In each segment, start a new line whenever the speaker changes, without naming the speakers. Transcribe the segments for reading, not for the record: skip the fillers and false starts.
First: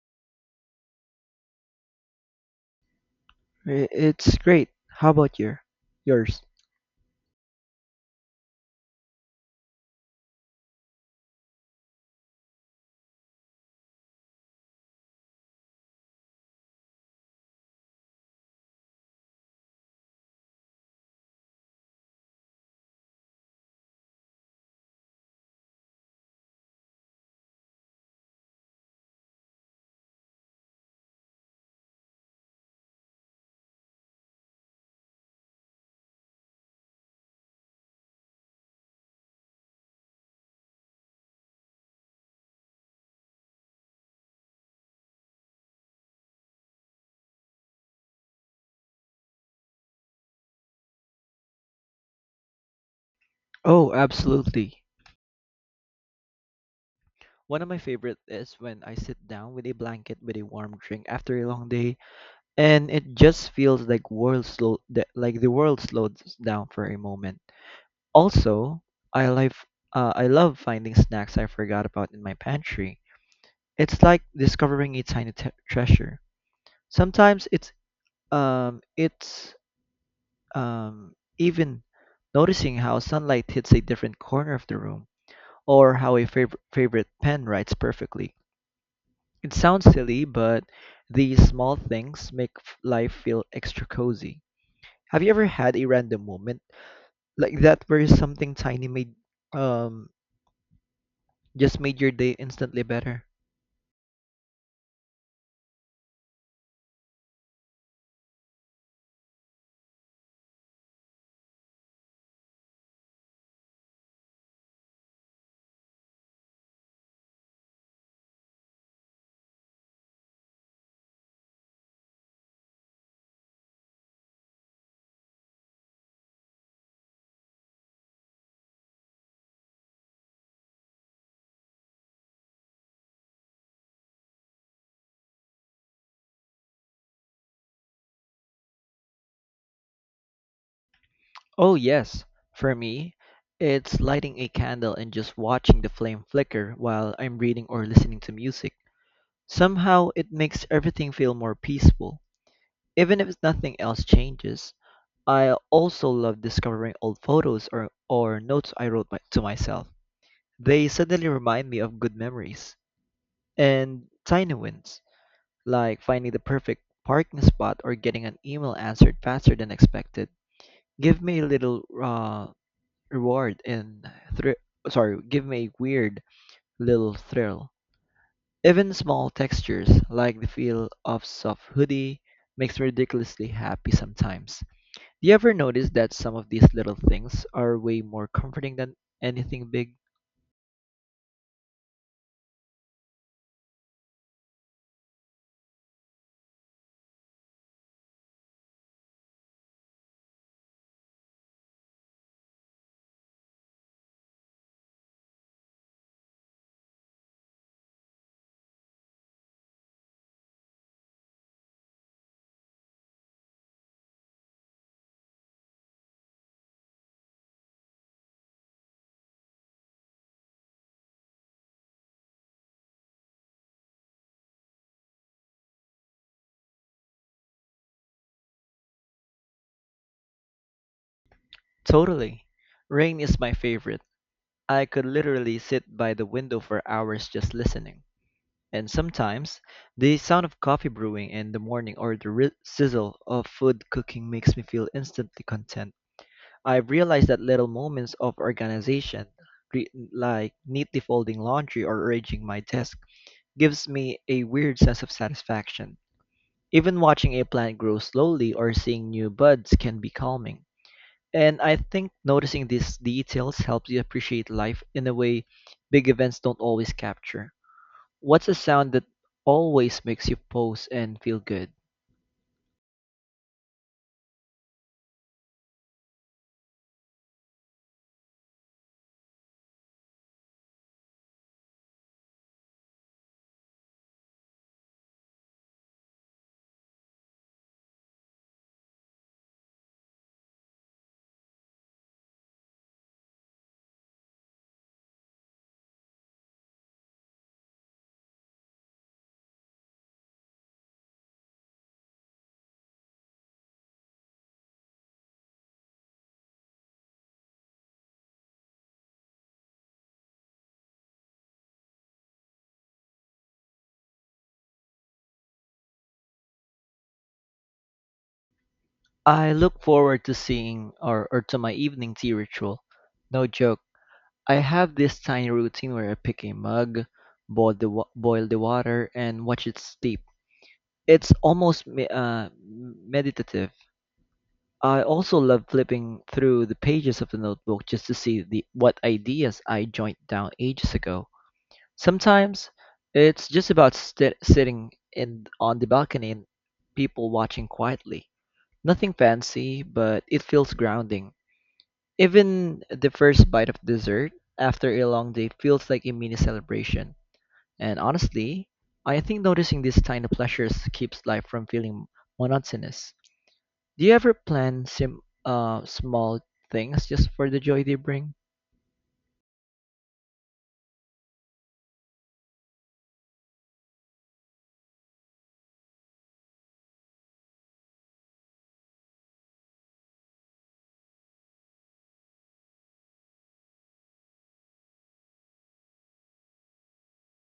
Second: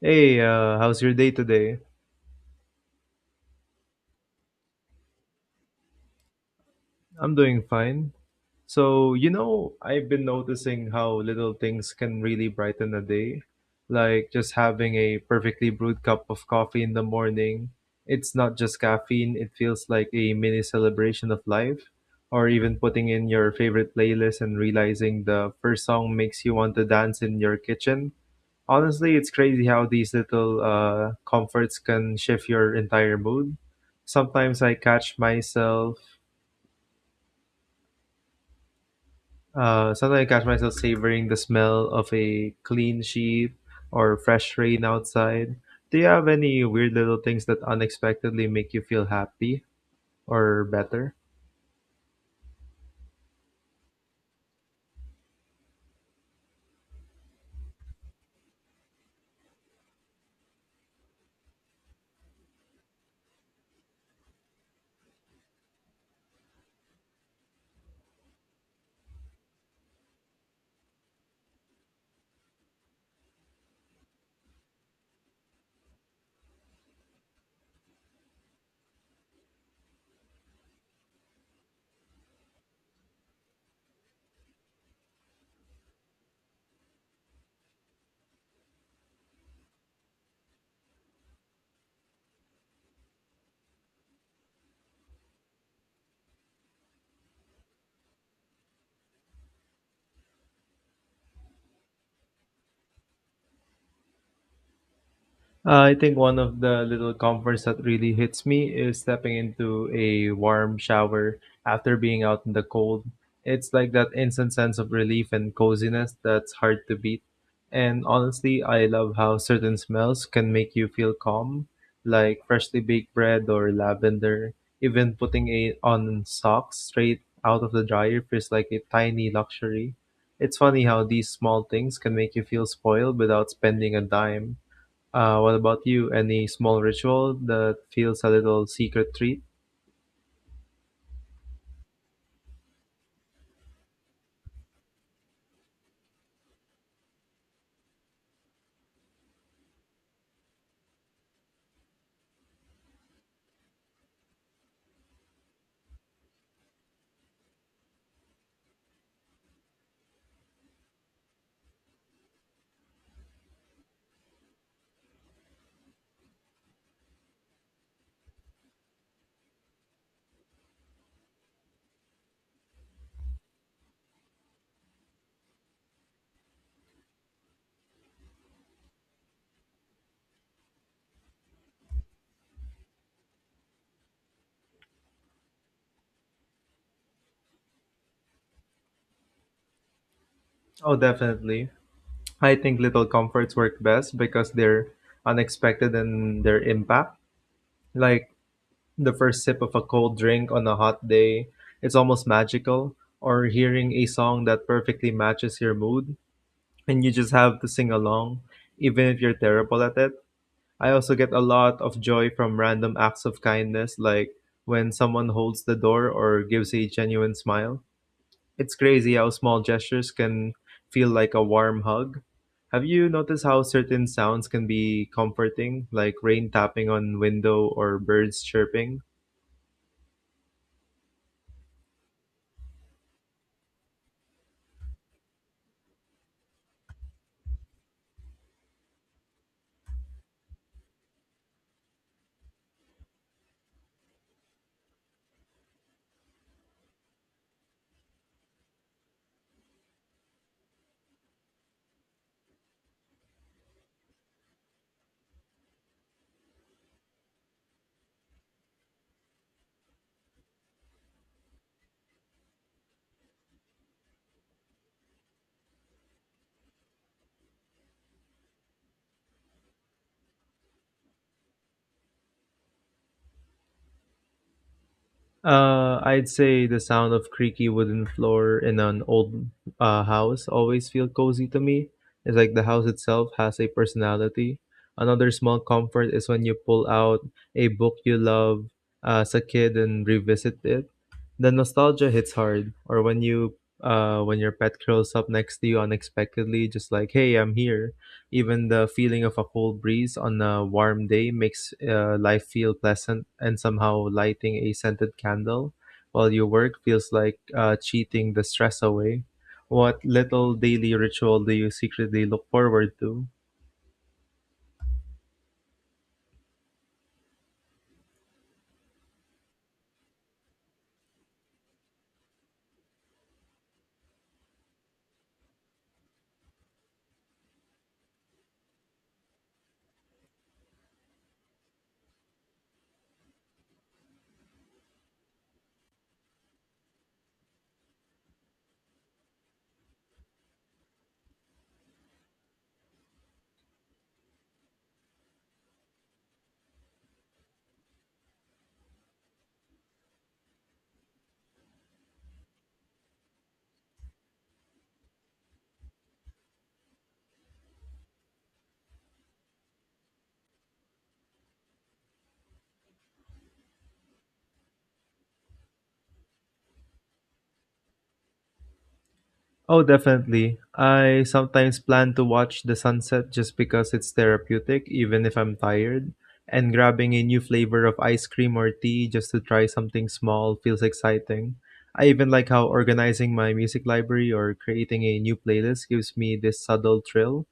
Hey, how's your day today?
It's great. How about yours?
I'm doing fine. So, you know, I've been noticing how little things can really brighten a day. Like just having a perfectly brewed cup of coffee in the morning. It's not just caffeine, it feels like a mini celebration of life. Or even putting in your favorite playlist and realizing the first song makes you want to dance in your kitchen. Honestly, it's crazy how these little comforts can shift your entire mood. Sometimes I catch myself, Sometimes I catch myself savoring the smell of a clean sheet or fresh rain outside. Do you have any weird little things that unexpectedly make you feel happy or better?
Oh, absolutely. One of my favorite is when I sit down with a blanket with a warm drink after a long day, and it just feels like world slow, that like the world slows down for a moment. Also, I like, I love finding snacks I forgot about in my pantry. It's like discovering a tiny treasure. Sometimes it's even noticing how sunlight hits a different corner of the room or how a favorite pen writes perfectly. It sounds silly, but these small things make life feel extra cozy. Have you ever had a random moment like that where something tiny made um just made your day instantly better?
I think one of the little comforts that really hits me is stepping into a warm shower after being out in the cold. It's like that instant sense of relief and coziness that's hard to beat. And honestly, I love how certain smells can make you feel calm, like freshly baked bread or lavender. Even putting a on socks straight out of the dryer feels like a tiny luxury. It's funny how these small things can make you feel spoiled without spending a dime. What about you? Any small ritual that feels a little secret treat?
Oh yes, for me, it's lighting a candle and just watching the flame flicker while I'm reading or listening to music. Somehow it makes everything feel more peaceful. Even if nothing else changes, I also love discovering old photos or notes I wrote to myself. They suddenly remind me of good memories and tiny wins, like finding the perfect parking spot or getting an email answered faster than expected. Give me a little reward and thr- sorry, give me a weird little thrill. Even small textures like the feel of soft hoodie makes me ridiculously happy sometimes. Do you ever notice that some of these little things are way more comforting than anything big?
Oh, definitely. I think little comforts work best because they're unexpected in their impact. Like the first sip of a cold drink on a hot day, it's almost magical. Or hearing a song that perfectly matches your mood and you just have to sing along, even if you're terrible at it. I also get a lot of joy from random acts of kindness, like when someone holds the door or gives a genuine smile. It's crazy how small gestures can feel like a warm hug. Have you noticed how certain sounds can be comforting, like rain tapping on window or birds chirping?
Totally. Rain is my favorite. I could literally sit by the window for hours just listening. And sometimes, the sound of coffee brewing in the morning or the sizzle of food cooking makes me feel instantly content. I've realized that little moments of organization, like neatly folding laundry or arranging my desk, gives me a weird sense of satisfaction. Even watching a plant grow slowly or seeing new buds can be calming. And I think noticing these details helps you appreciate life in a way big events don't always capture. What's a sound that always makes you pause and feel good?
I'd say the sound of creaky wooden floor in an old house always feel cozy to me. It's like the house itself has a personality. Another small comfort is when you pull out a book you love as a kid and revisit it. The nostalgia hits hard, or when your pet curls up next to you unexpectedly, just like, hey, I'm here. Even the feeling of a cold breeze on a warm day makes life feel pleasant, and somehow lighting a scented candle while you work feels like cheating the stress away. What little daily ritual do you secretly look forward to?
I look forward to seeing or to my evening tea ritual. No joke. I have this tiny routine where I pick a mug, boil the water, and watch it steep. It's almost meditative. I also love flipping through the pages of the notebook just to see the what ideas I jotted down ages ago. Sometimes it's just about sti sitting in on the balcony and people watching quietly. Nothing fancy, but it feels grounding. Even the first bite of dessert after a long day feels like a mini celebration. And honestly, I think noticing these tiny pleasures keeps life from feeling monotonous. Do you ever plan sim small things just for the joy they bring?
Oh, definitely. I sometimes plan to watch the sunset just because it's therapeutic, even if I'm tired. And grabbing a new flavor of ice cream or tea just to try something small feels exciting. I even like how organizing my music library or creating a new playlist gives me this subtle thrill.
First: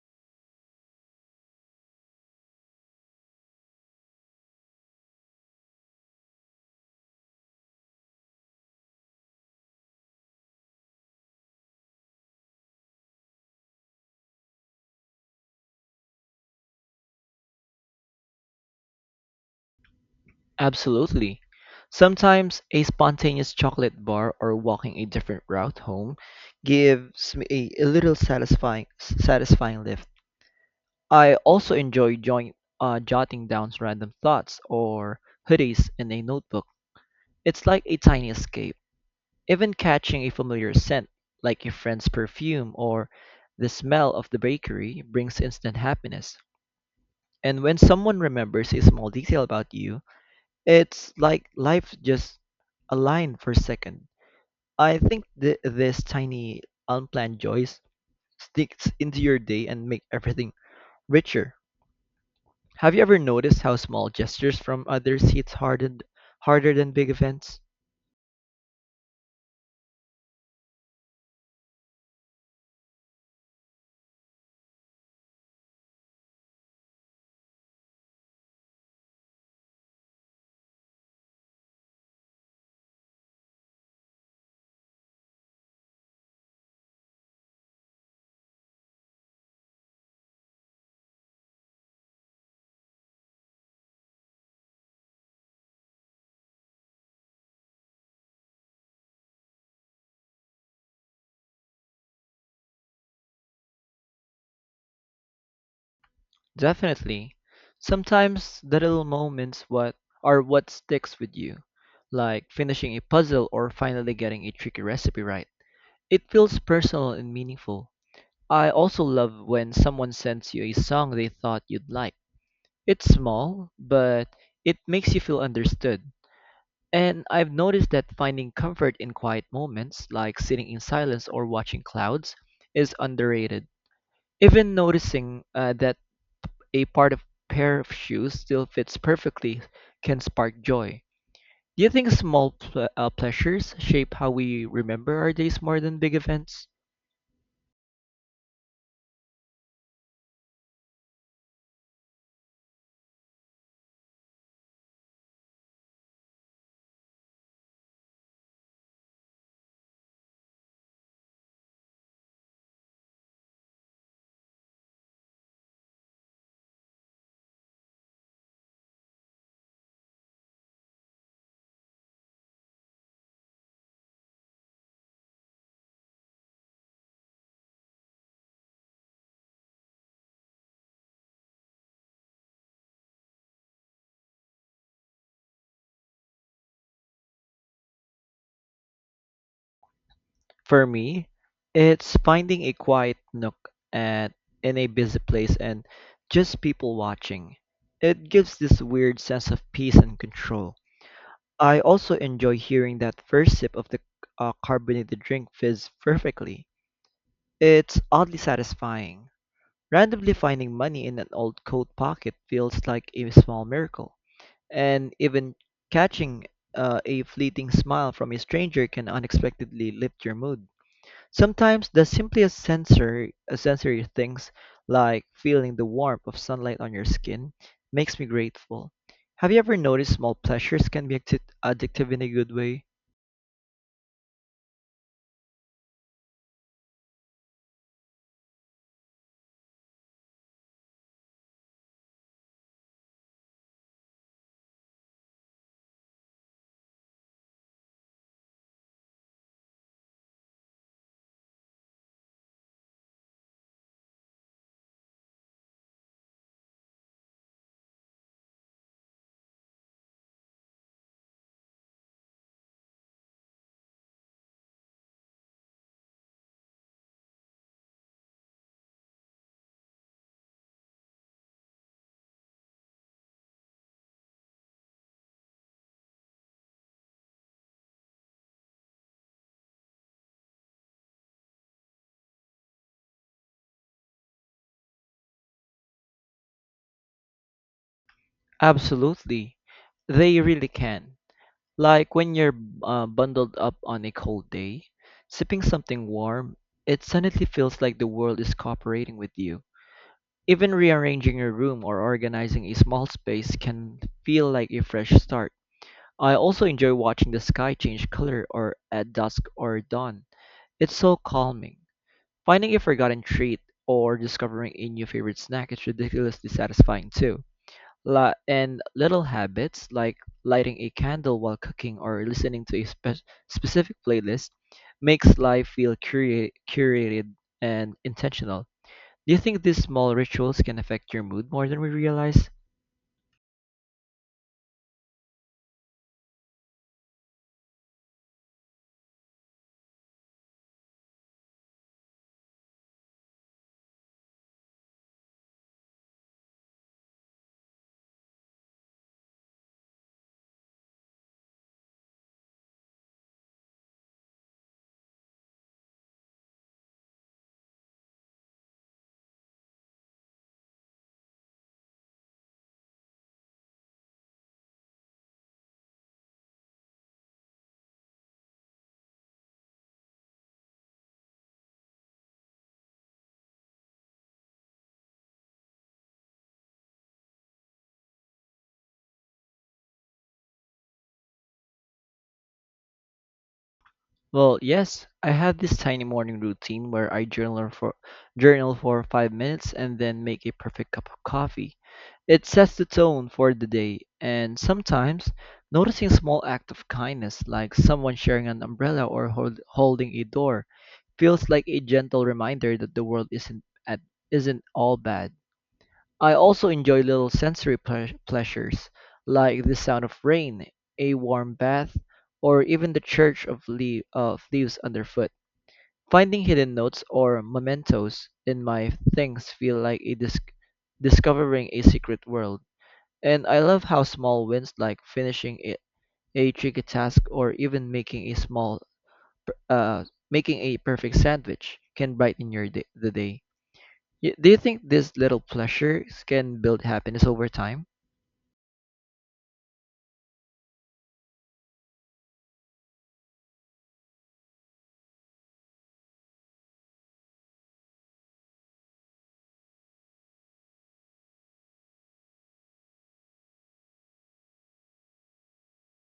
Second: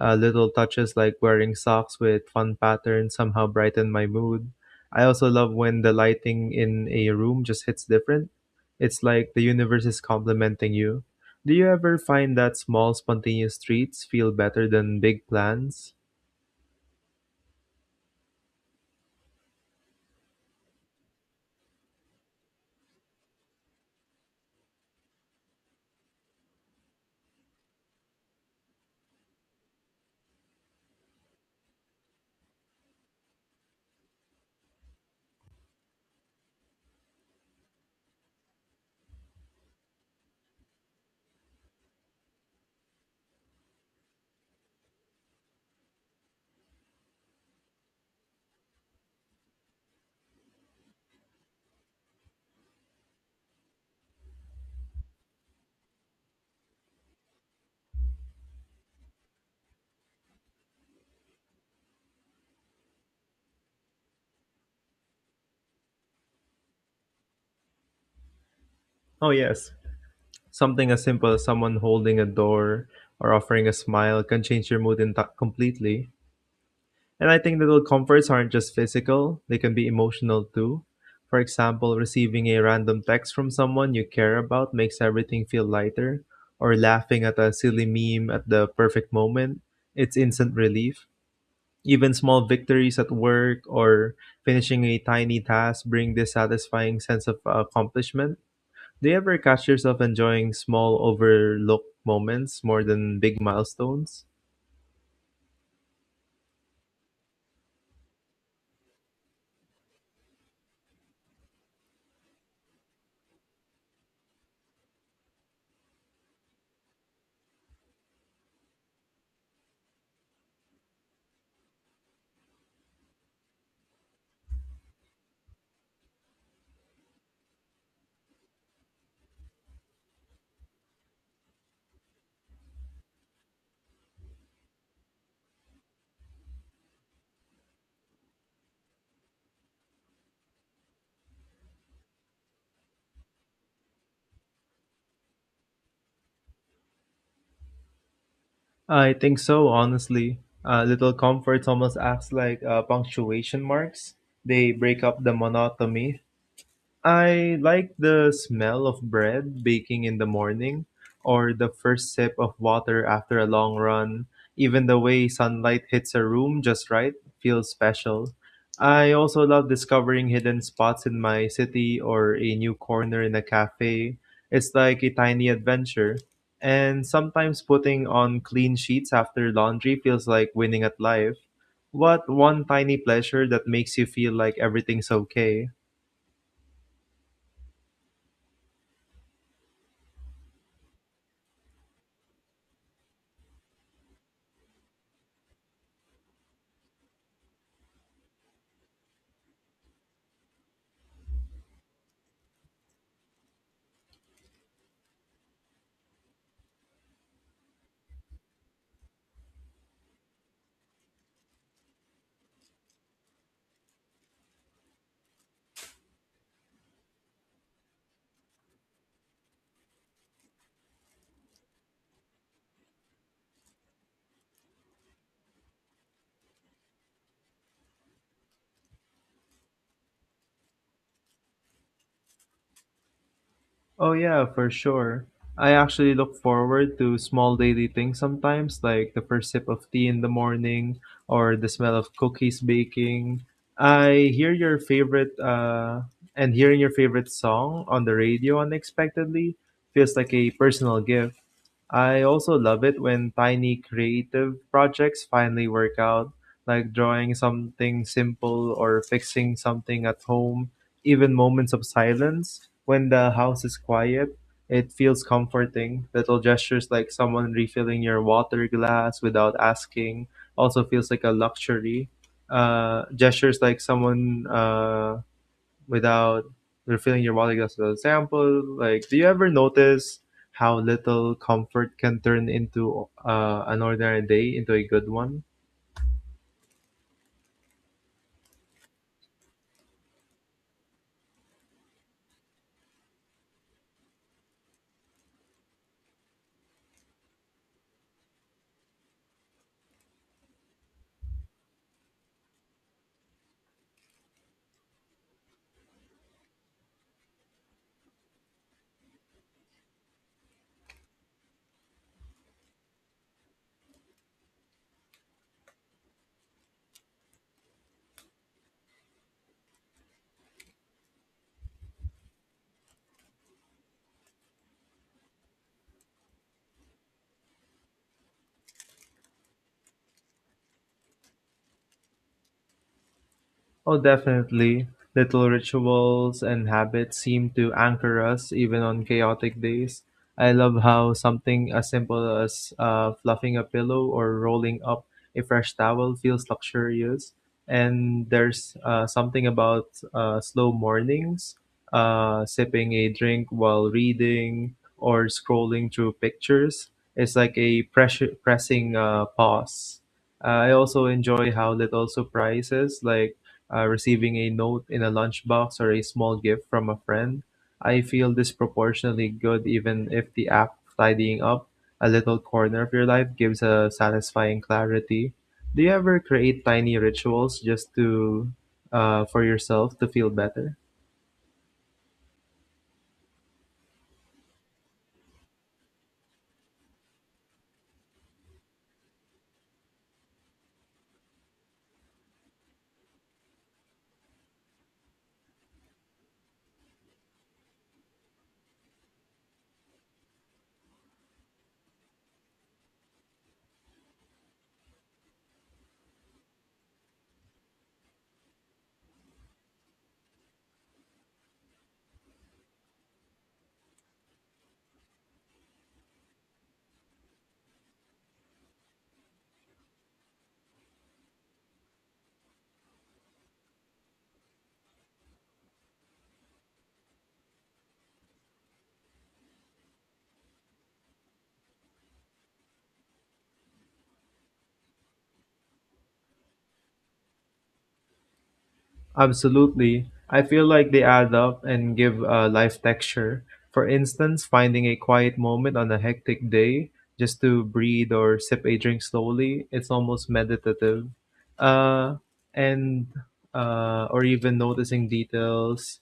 Little touches like wearing socks with fun patterns somehow brighten my mood. I also love when the lighting in a room just hits different. It's like the universe is complimenting you. Do you ever find that small, spontaneous treats feel better than big plans?
Absolutely. Sometimes a spontaneous chocolate bar or walking a different route home gives me a little satisfying lift. I also enjoy jotting down random thoughts or hoodies in a notebook. It's like a tiny escape. Even catching a familiar scent, like a friend's perfume or the smell of the bakery, brings instant happiness. And when someone remembers a small detail about you, it's like life just aligned for a second. I think this tiny unplanned joys sticks into your day and make everything richer. Have you ever noticed how small gestures from others hits hardened harder than big events?
Oh, yes. Something as simple as someone holding a door or offering a smile can change your mood in completely. And I think little comforts aren't just physical, they can be emotional too. For example, receiving a random text from someone you care about makes everything feel lighter, or laughing at a silly meme at the perfect moment. It's instant relief. Even small victories at work or finishing a tiny task bring this satisfying sense of accomplishment. Do you ever catch yourself enjoying small overlooked moments more than big milestones?
Definitely. Sometimes the little moments what are what sticks with you, like finishing a puzzle or finally getting a tricky recipe right. It feels personal and meaningful. I also love when someone sends you a song they thought you'd like. It's small, but it makes you feel understood. And I've noticed that finding comfort in quiet moments, like sitting in silence or watching clouds, is underrated. Even noticing that a part of pair of shoes still fits perfectly can spark joy. Do you think small pleasures shape how we remember our days more than big events?
I think so, honestly. Little comforts almost acts like punctuation marks. They break up the monotony. I like the smell of bread baking in the morning or the first sip of water after a long run. Even the way sunlight hits a room just right feels special. I also love discovering hidden spots in my city or a new corner in a cafe. It's like a tiny adventure. And sometimes putting on clean sheets after laundry feels like winning at life. What one tiny pleasure that makes you feel like everything's okay?
For me, it's finding a quiet nook at in a busy place and just people watching. It gives this weird sense of peace and control. I also enjoy hearing that first sip of the carbonated drink fizz perfectly. It's oddly satisfying. Randomly finding money in an old coat pocket feels like a small miracle. And even catching a fleeting smile from a stranger can unexpectedly lift your mood. Sometimes the simplest sensory things, like feeling the warmth of sunlight on your skin, makes me grateful. Have you ever noticed small pleasures can be addictive in a good way?
Oh yeah, for sure. I actually look forward to small daily things sometimes, like the first sip of tea in the morning or the smell of cookies baking. I hear your favorite and hearing your favorite song on the radio unexpectedly feels like a personal gift. I also love it when tiny creative projects finally work out, like drawing something simple or fixing something at home, even moments of silence. When the house is quiet, it feels comforting. Little gestures like someone refilling your water glass without asking also feels like a luxury. Gestures like someone without refilling your water glass. For example, like, do you ever notice how little comfort can turn into an ordinary day into a good one?
Absolutely. They really can. Like when you're bundled up on a cold day, sipping something warm, it suddenly feels like the world is cooperating with you. Even rearranging your room or organizing a small space can feel like a fresh start. I also enjoy watching the sky change color or at dusk or dawn. It's so calming. Finding a forgotten treat or discovering a new favorite snack is ridiculously satisfying too. And little habits like lighting a candle while cooking or listening to a specific playlist makes life feel curated and intentional. Do you think these small rituals can affect your mood more than we realize?
Oh, definitely. Little rituals and habits seem to anchor us even on chaotic days. I love how something as simple as fluffing a pillow or rolling up a fresh towel feels luxurious. And there's something about slow mornings, sipping a drink while reading or scrolling through pictures. It's like a pressure, pressing pause. I also enjoy how little surprises like receiving a note in a lunchbox or a small gift from a friend. I feel disproportionately good, even if the act of tidying up a little corner of your life gives a satisfying clarity. Do you ever create tiny rituals just to for yourself to feel better?
Well, yes, I have this tiny morning routine where I journal for 5 minutes and then make a perfect cup of coffee. It sets the tone for the day, and sometimes noticing small act of kindness like someone sharing an umbrella or holding a door feels like a gentle reminder that the world isn't all bad. I also enjoy little sensory pleasures, like the sound of rain, a warm bath, or even the church of leaves underfoot. Finding hidden notes or mementos in my things feel like a discovering a secret world. And I love how small wins like finishing a tricky task or even making a per- uh, perfect sandwich can brighten the day. Do you think these little pleasures can build happiness over time?
Absolutely. I feel like they add up and give a life texture. For instance, finding a quiet moment on a hectic day just to breathe or sip a drink slowly, it's almost meditative. Uh, and Or even noticing details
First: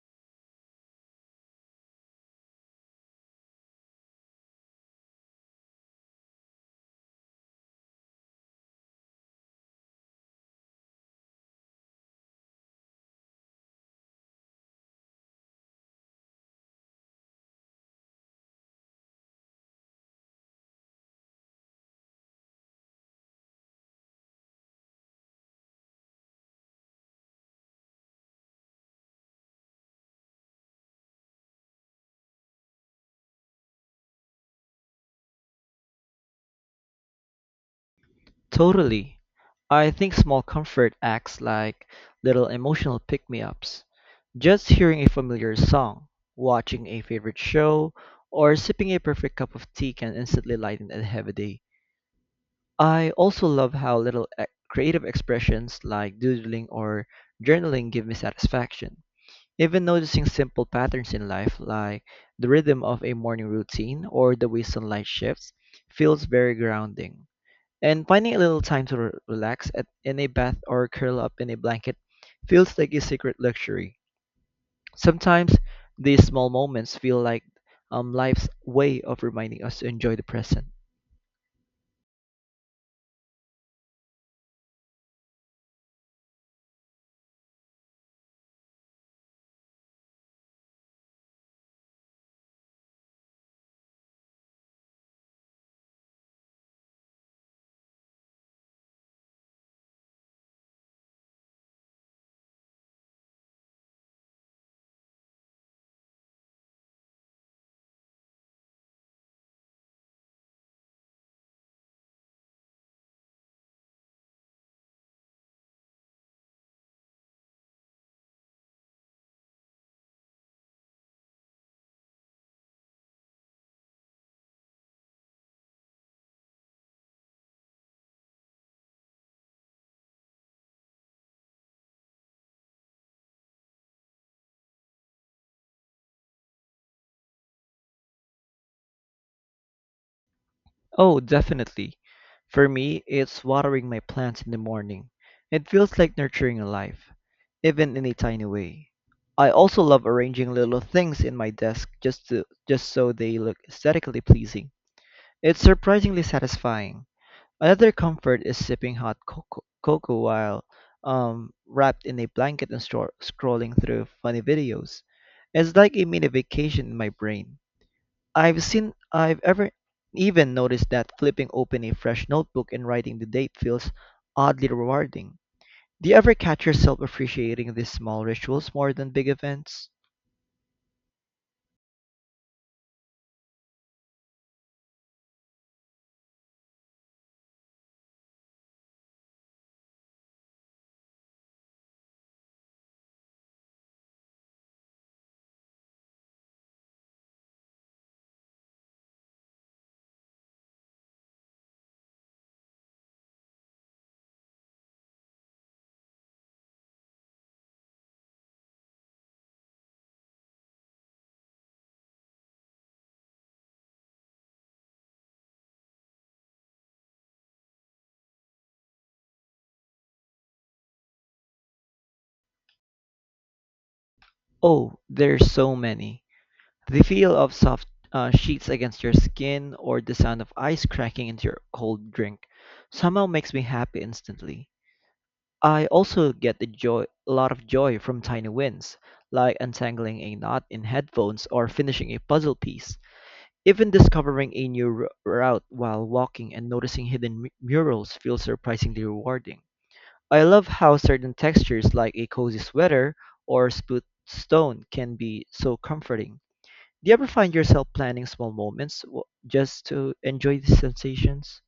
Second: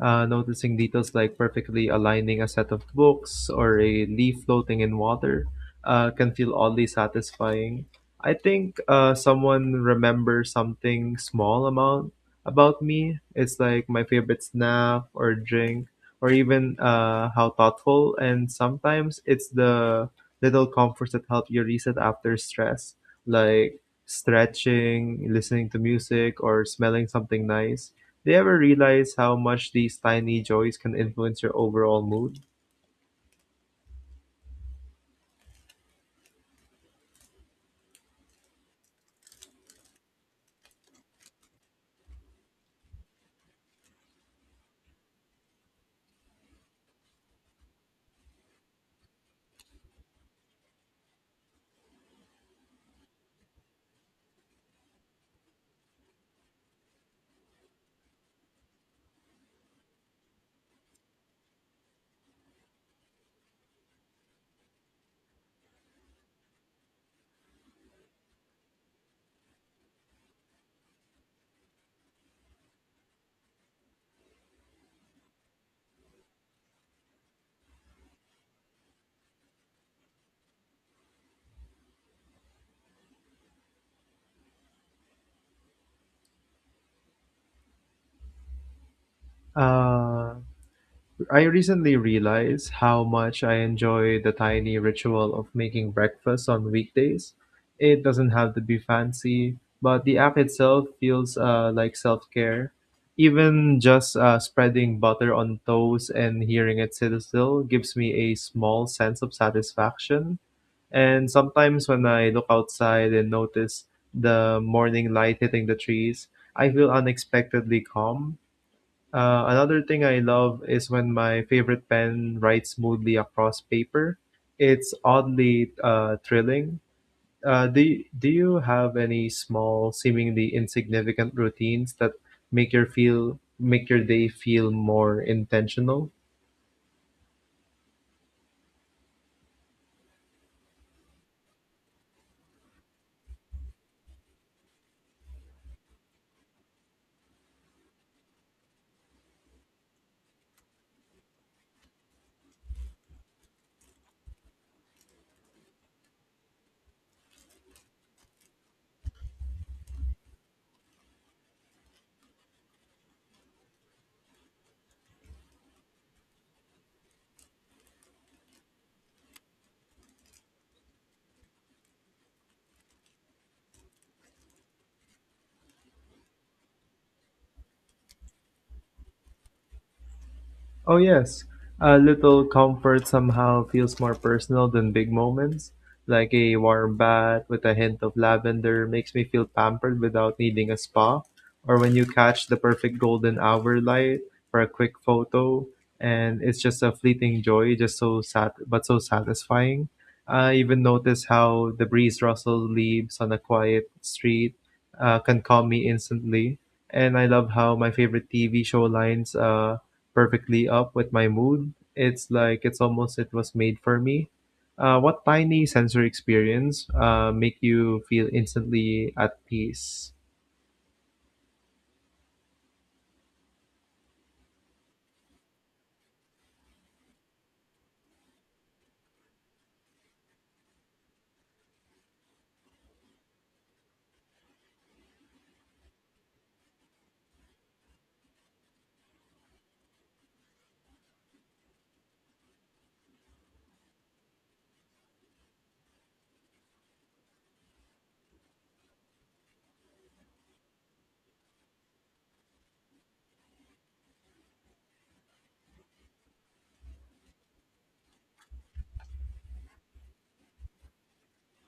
uh, noticing details like perfectly aligning a set of books or a leaf floating in water can feel oddly satisfying. I think someone remembers something small amount about me. It's like my favorite snack or drink, or even how thoughtful. And sometimes it's the little comforts that help you reset after stress, like stretching, listening to music, or smelling something nice. Do you ever realize how much these tiny joys can influence your overall mood?
Totally. I think small comfort acts like little emotional pick me ups. Just hearing a familiar song, watching a favorite show, or sipping a perfect cup of tea can instantly lighten a heavy day. I also love how little creative expressions like doodling or journaling give me satisfaction. Even noticing simple patterns in life, like the rhythm of a morning routine or the way sunlight shifts, feels very grounding. And finding a little time to relax in a bath or curl up in a blanket feels like a secret luxury. Sometimes these small moments feel like life's way of reminding us to enjoy the present.
Uh, I recently realized how much I enjoy the tiny ritual of making breakfast on weekdays. It doesn't have to be fancy, but the act itself feels like self care. Even just spreading butter on toast and hearing it sizzle gives me a small sense of satisfaction. And sometimes when I look outside and notice the morning light hitting the trees, I feel unexpectedly calm. Another thing I love is when my favorite pen writes smoothly across paper. It's oddly thrilling. Do you have any small, seemingly insignificant routines that make your day feel more intentional?
Oh, definitely. For me, it's watering my plants in the morning. It feels like nurturing a life, even in a tiny way. I also love arranging little things in my desk just so they look aesthetically pleasing. It's surprisingly satisfying. Another comfort is sipping hot cocoa while wrapped in a blanket and scrolling through funny videos. It's like a mini vacation in my brain. I've seen I've ever even noticed that flipping open a fresh notebook and writing the date feels oddly rewarding. Do you ever catch yourself appreciating these small rituals more than big events?
Oh, yes. A little comfort somehow feels more personal than big moments. Like a warm bath with a hint of lavender makes me feel pampered without needing a spa. Or when you catch the perfect golden hour light for a quick photo, and it's just a fleeting joy, just so sat but so satisfying. I even notice how the breeze rustles leaves on a quiet street can calm me instantly. And I love how my favorite TV show lines perfectly up with my mood. It's like it's almost it was made for me. What tiny sensory experience make you feel instantly at peace?
Oh, there's so many. The feel of soft sheets against your skin or the sound of ice cracking into your cold drink somehow makes me happy instantly. I also get a lot of joy from tiny wins, like untangling a knot in headphones or finishing a puzzle piece. Even discovering a new route while walking and noticing hidden murals feels surprisingly rewarding. I love how certain textures like a cozy sweater or split stone can be so comforting. Do you ever find yourself planning small moments just to enjoy these sensations?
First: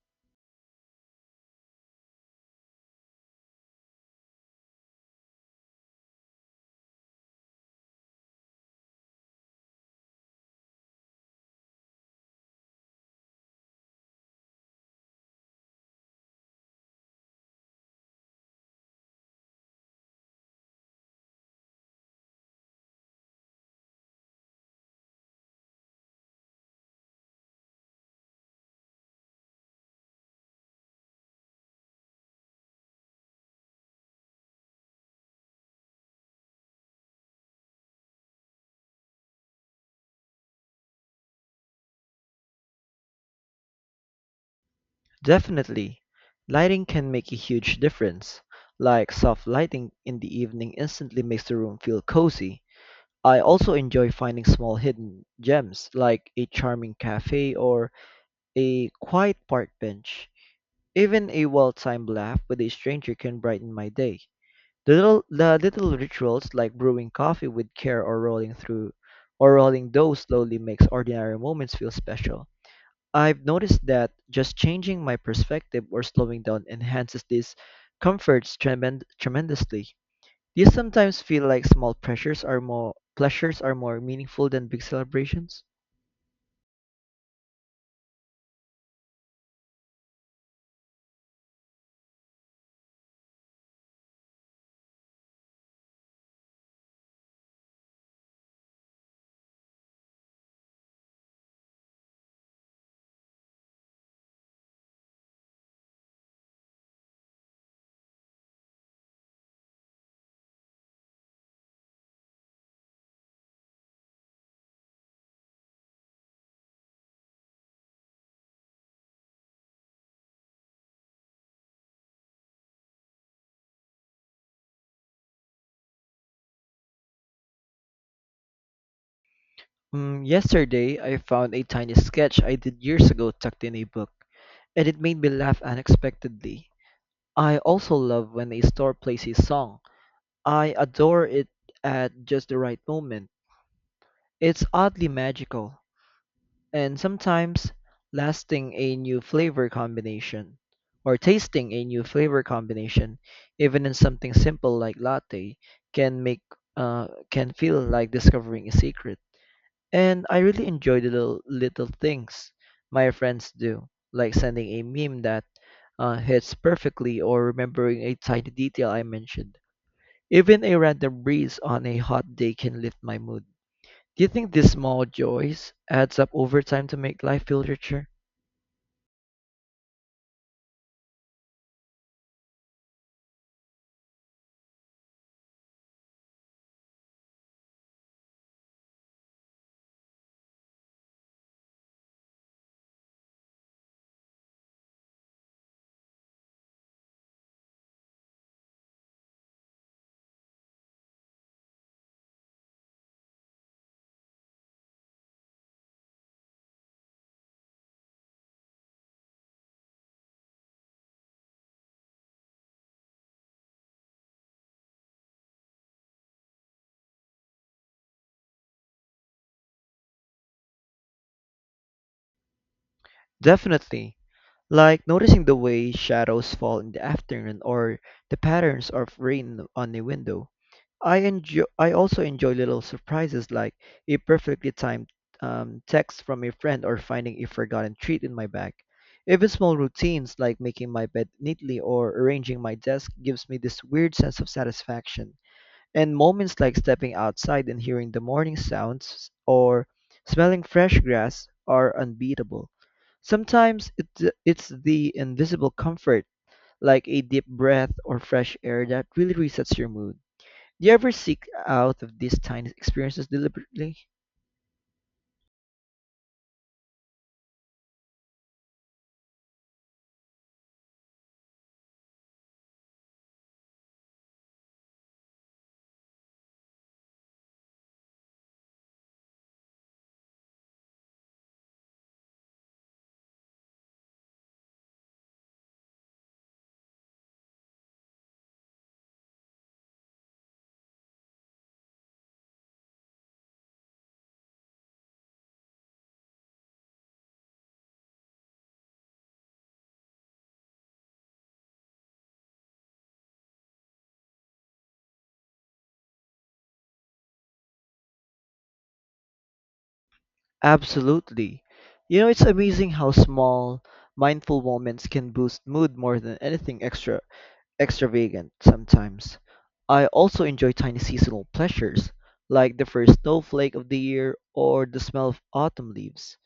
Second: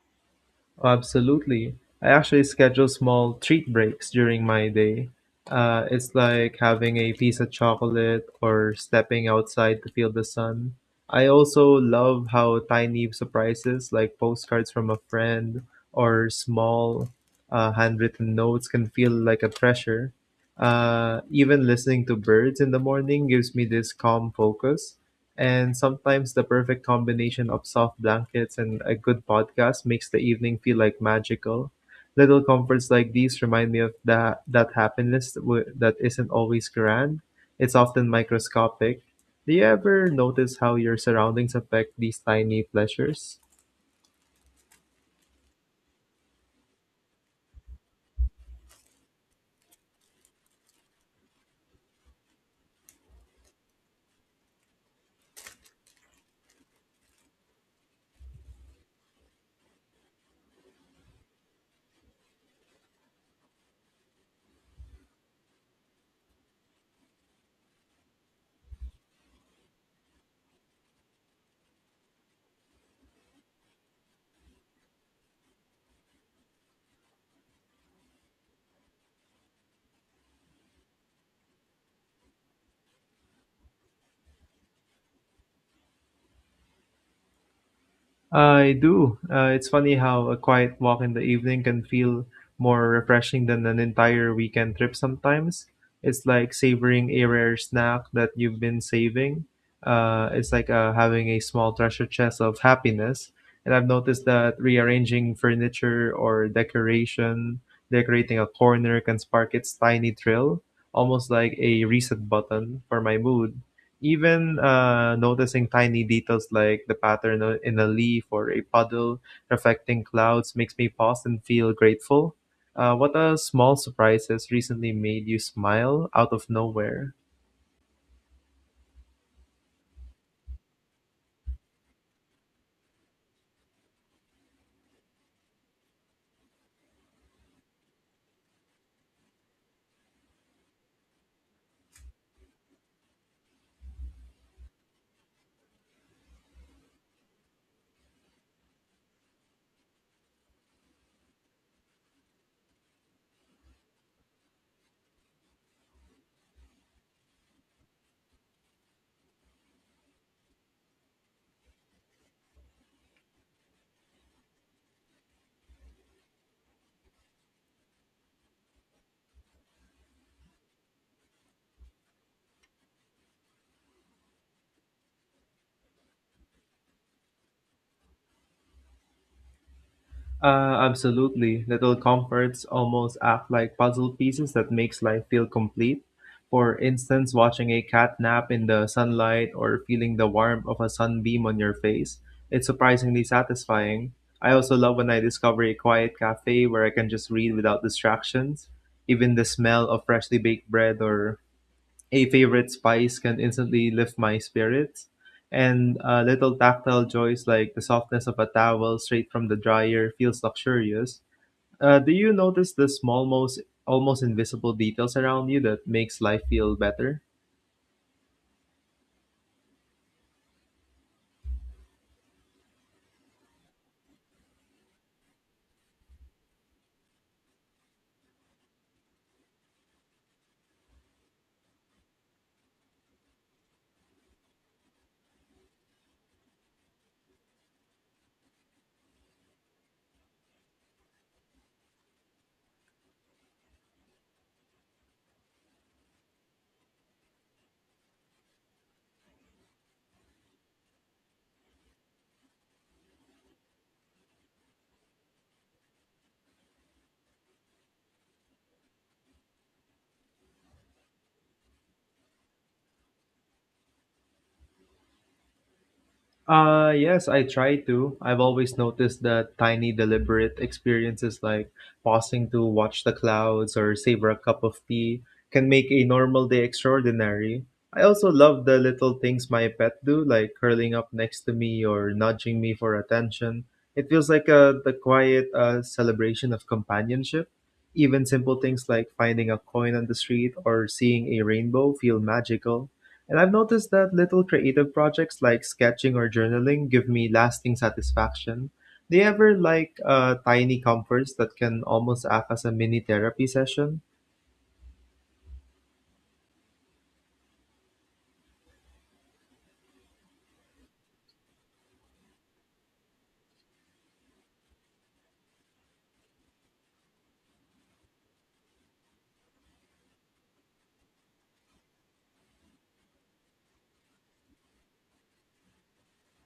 Absolutely. I actually schedule small treat breaks during my day. It's like having a piece of chocolate or stepping outside to feel the sun. I also love how tiny surprises like postcards from a friend or small handwritten notes can feel like a treasure. Even listening to birds in the morning gives me this calm focus. And sometimes the perfect combination of soft blankets and a good podcast makes the evening feel like magical. Little comforts like these remind me that happiness that isn't always grand, it's often microscopic. Do you ever notice how your surroundings affect these tiny pleasures?
Definitely. Lighting can make a huge difference. Like soft lighting in the evening instantly makes the room feel cozy. I also enjoy finding small hidden gems like a charming cafe or a quiet park bench. Even a well-timed laugh with a stranger can brighten my day. The little rituals like brewing coffee with care or rolling through or rolling dough slowly makes ordinary moments feel special. I've noticed that just changing my perspective or slowing down enhances these comforts tremendously. These sometimes feel like small pressures are more pleasures are more meaningful than big celebrations.
I do. It's funny how a quiet walk in the evening can feel more refreshing than an entire weekend trip sometimes. It's like savoring a rare snack that you've been saving. It's like having a small treasure chest of happiness. And I've noticed that rearranging decorating a corner can spark its tiny thrill, almost like a reset button for my mood. Even noticing tiny details like the pattern in a leaf or a puddle reflecting clouds makes me pause and feel grateful. What small surprises recently made you smile out of nowhere?
Mm, yesterday, I found a tiny sketch I did years ago tucked in a book, and it made me laugh unexpectedly. I also love when a store plays a song. I adore it at just the right moment. It's oddly magical, and sometimes lasting a new flavor combination, or tasting a new flavor combination, even in something simple like latte, can make can feel like discovering a secret. And I really enjoy the little things my friends do, like sending a meme that hits perfectly or remembering a tiny detail I mentioned. Even a random breeze on a hot day can lift my mood. Do you think these small joys adds up over time to make life feel richer?
Absolutely. Little comforts almost act like puzzle pieces that makes life feel complete. For instance, watching a cat nap in the sunlight or feeling the warmth of a sunbeam on your face. It's surprisingly satisfying. I also love when I discover a quiet cafe where I can just read without distractions. Even the smell of freshly baked bread or a favorite spice can instantly lift my spirits. And Little tactile joys like the softness of a towel straight from the dryer feels luxurious. Do you notice the small, most almost invisible details around you that makes life feel better?
Definitely. Like noticing the way shadows fall in the afternoon or the patterns of rain on a window. I also enjoy little surprises like a perfectly timed text from a friend or finding a forgotten treat in my bag. Even small routines like making my bed neatly or arranging my desk gives me this weird sense of satisfaction. And moments like stepping outside and hearing the morning sounds or smelling fresh grass are unbeatable. Sometimes it's the invisible comfort, like a deep breath or fresh air, that really resets your mood. Do you ever seek out of these tiny experiences deliberately?
Yes, I try to. I've always noticed that tiny, deliberate experiences like pausing to watch the clouds or savor a cup of tea can make a normal day extraordinary. I also love the little things my pet do, like curling up next to me or nudging me for attention. It feels like a the quiet celebration of companionship. Even simple things like finding a coin on the street or seeing a rainbow feel magical. And I've noticed that little creative projects like sketching or journaling give me lasting satisfaction. Do you ever like tiny comforts that can almost act as a mini therapy session?
Absolutely. You know, it's amazing how small, mindful moments can boost mood more than anything extra. Extravagant, sometimes. I also enjoy tiny seasonal pleasures, like the first snowflake of the year or the smell of autumn leaves.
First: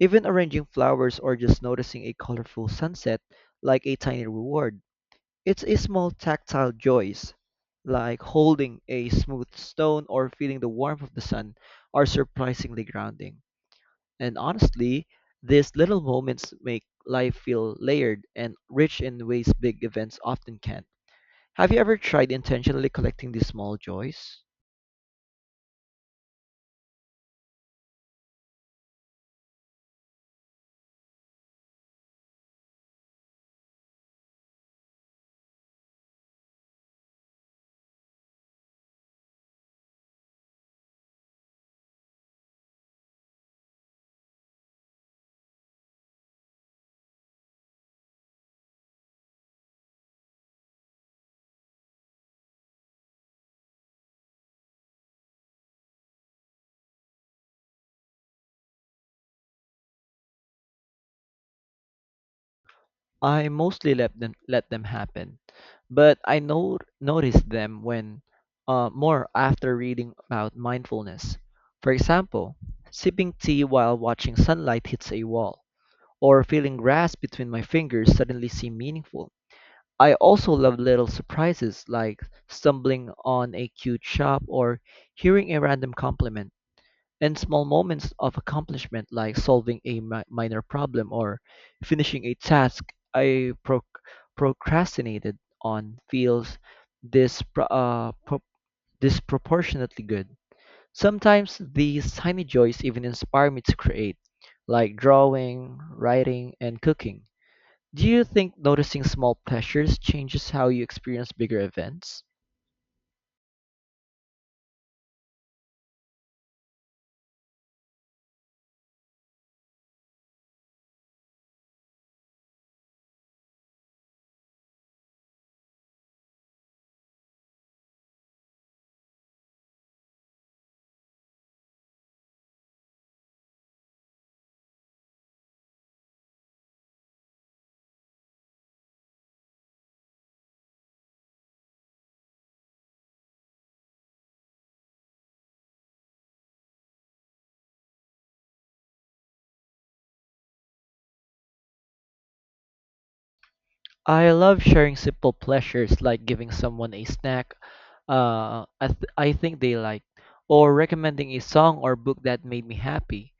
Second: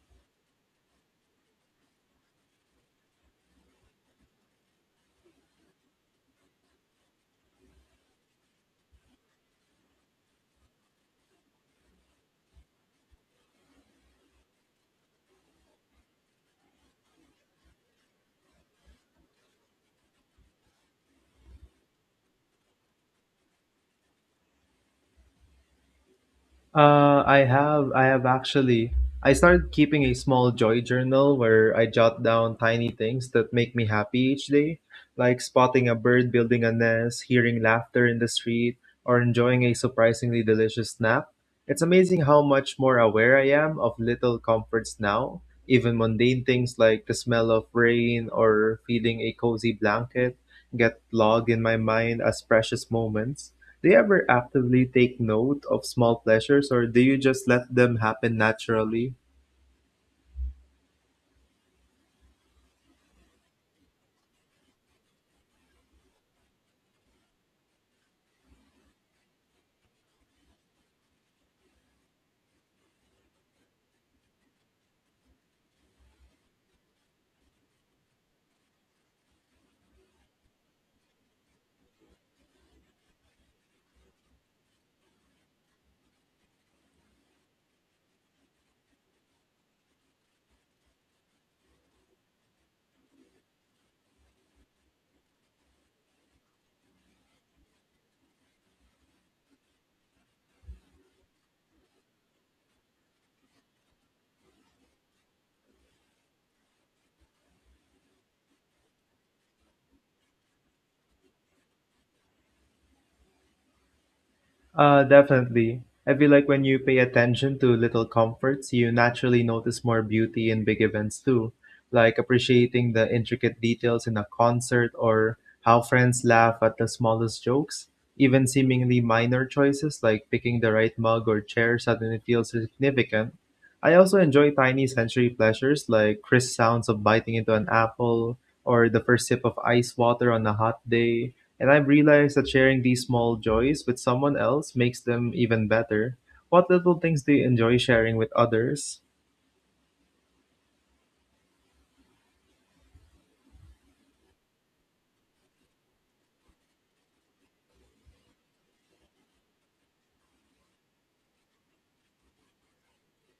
Even arranging flowers or just noticing a colorful sunset, like a tiny reward. It's a small tactile joys, like holding a smooth stone or feeling the warmth of the sun, are surprisingly grounding. And honestly, these little moments make life feel layered and rich in ways big events often can. Have you ever tried intentionally collecting these small joys?
I have actually. I started keeping a small joy journal where I jot down tiny things that make me happy each day, like spotting a bird building a nest, hearing laughter in the street, or enjoying a surprisingly delicious snack. It's amazing how much more aware I am of little comforts now, even mundane things like the smell of rain or feeling a cozy blanket get logged in my mind as precious moments. Do you ever actively take note of small pleasures or do you just let them happen naturally?
I mostly let them happen, but I know notice them when more after reading about mindfulness. For example, sipping tea while watching sunlight hits a wall, or feeling grass between my fingers suddenly seem meaningful. I also love little surprises like stumbling on a cute shop or hearing a random compliment. And small moments of accomplishment, like solving a minor problem or finishing a task I procrastinated on, feels dis- uh, pro- disproportionately good. Sometimes these tiny joys even inspire me to create, like drawing, writing, and cooking. Do you think noticing small pleasures changes how you experience bigger events?
Definitely. I feel like when you pay attention to little comforts, you naturally notice more beauty in big events too, like appreciating the intricate details in a concert or how friends laugh at the smallest jokes. Even seemingly minor choices like picking the right mug or chair suddenly feels significant. I also enjoy tiny sensory pleasures like crisp sounds of biting into an apple or the first sip of ice water on a hot day, and I've realized that sharing these small joys with someone else makes them even better. What little things do you enjoy sharing with others?
I love sharing simple pleasures like giving someone a snack I think they like or recommending a song or book that made me happy.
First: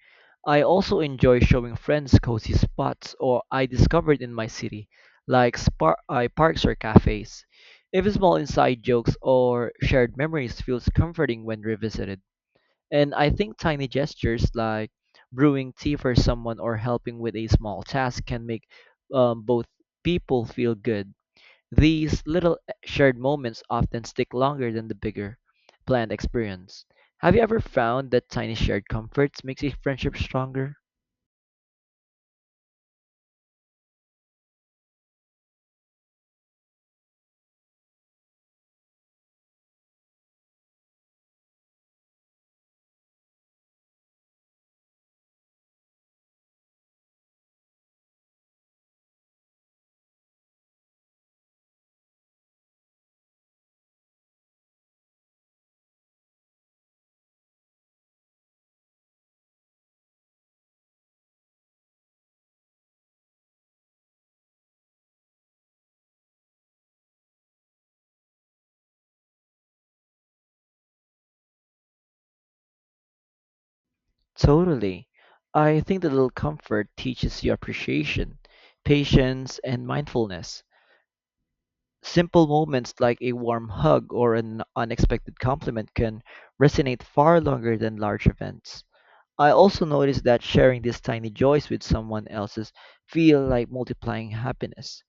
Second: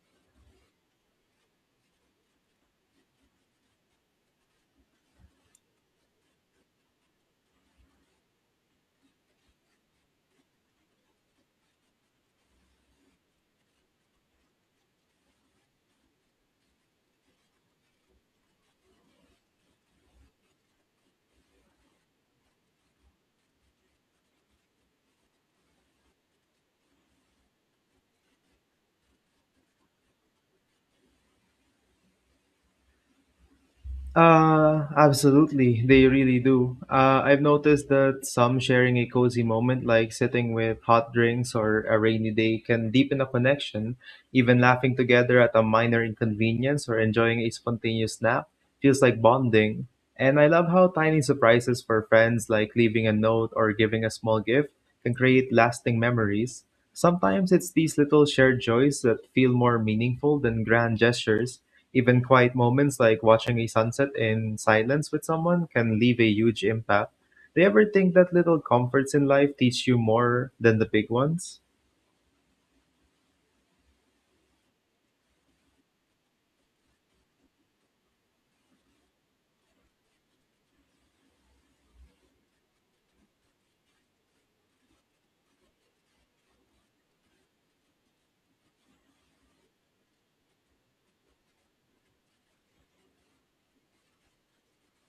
I also enjoy showing friends cozy spots or I discovered in my city, like parks or cafes. Even small inside jokes or shared memories feels comforting when revisited. And I think tiny gestures like brewing tea for someone or helping with a small task can make both people feel good. These little shared moments often stick longer than the bigger, planned experience. Have you ever found that tiny shared comforts makes a friendship stronger?
Absolutely, they really do. I've noticed that some sharing a cozy moment, like sitting with hot drinks or a rainy day, can deepen a connection. Even laughing together at a minor inconvenience or enjoying a spontaneous nap feels like bonding. And I love how tiny surprises for friends, like leaving a note or giving a small gift, can create lasting memories. Sometimes it's these little shared joys that feel more meaningful than grand gestures. Even quiet moments like watching a sunset in silence with someone can leave a huge impact. Do you ever think that little comforts in life teach you more than the big ones?
Totally. I think the little comfort teaches you appreciation, patience, and mindfulness. Simple moments like a warm hug or an unexpected compliment can resonate far longer than large events. I also noticed that sharing these tiny joys with someone else's feel like multiplying happiness.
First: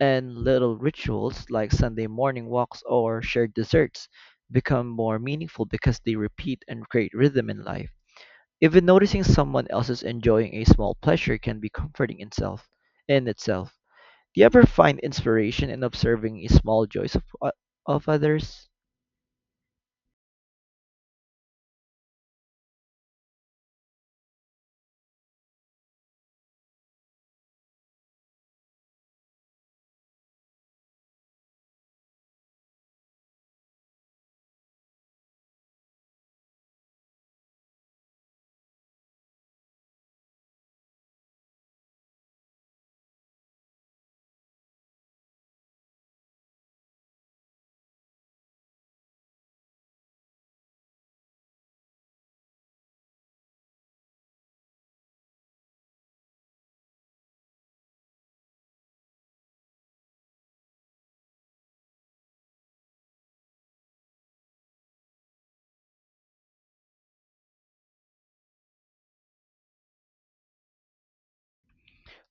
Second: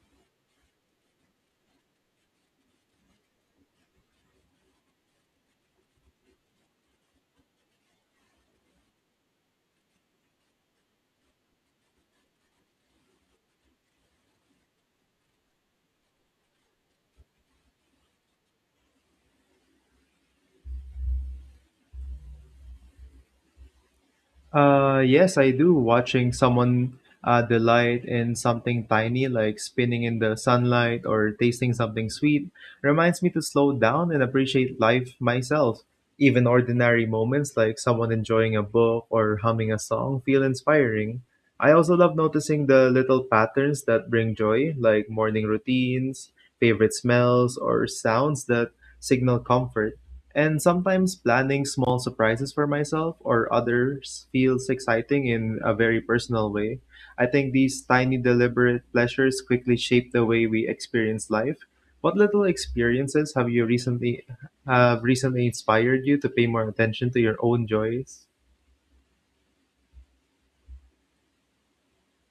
And little rituals like Sunday morning walks or shared desserts become more meaningful because they repeat and create rhythm in life. Even noticing someone else is enjoying a small pleasure can be comforting in itself. Do you ever find inspiration in observing a small joys of others?
Yes, I do. Watching someone delight in something tiny, like spinning in the sunlight or tasting something sweet, reminds me to slow down and appreciate life myself. Even ordinary moments, like someone enjoying a book or humming a song, feel inspiring. I also love noticing the little patterns that bring joy, like morning routines, favorite smells, or sounds that signal comfort. And sometimes planning small surprises for myself or others feels exciting in a very personal way. I think these tiny, deliberate pleasures quickly shape the way we experience life. What little experiences have you recently have recently inspired you to pay more attention to your own joys?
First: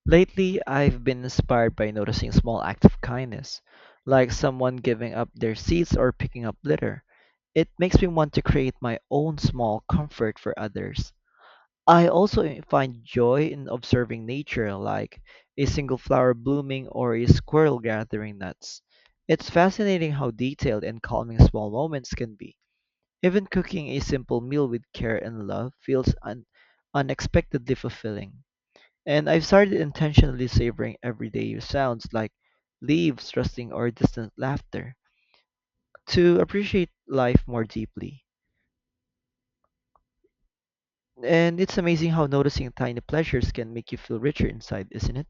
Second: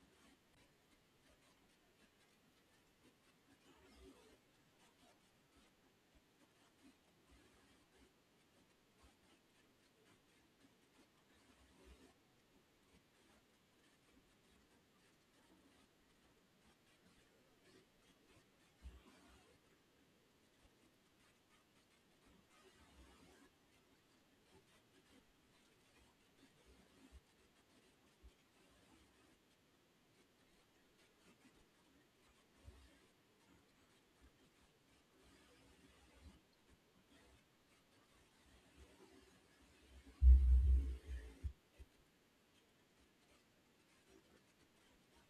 Lately, I've been inspired by noticing small acts of kindness, like someone giving up their seats or picking up litter. It makes me want to create my own small comfort for others. I also find joy in observing nature, like a single flower blooming or a squirrel gathering nuts. It's fascinating how detailed and calming small moments can be. Even cooking a simple meal with care and love feels unexpectedly fulfilling. And I've started intentionally savoring everyday sounds like leaves rustling or distant laughter to appreciate life more deeply. And it's amazing how noticing tiny pleasures can make you feel richer inside, isn't it?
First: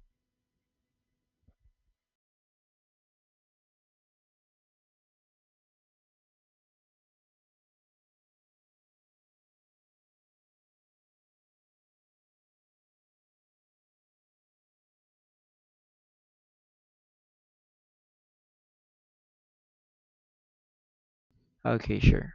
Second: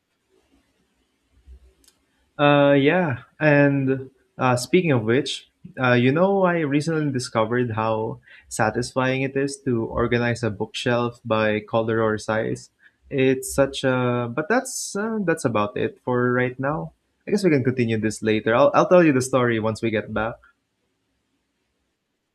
Yeah, and speaking of which, I recently discovered how satisfying it is to organize a bookshelf by color or size. It's such a, but that's about it for right now. I guess we can continue this later. I'll tell you the story once we get back.
Okay, sure.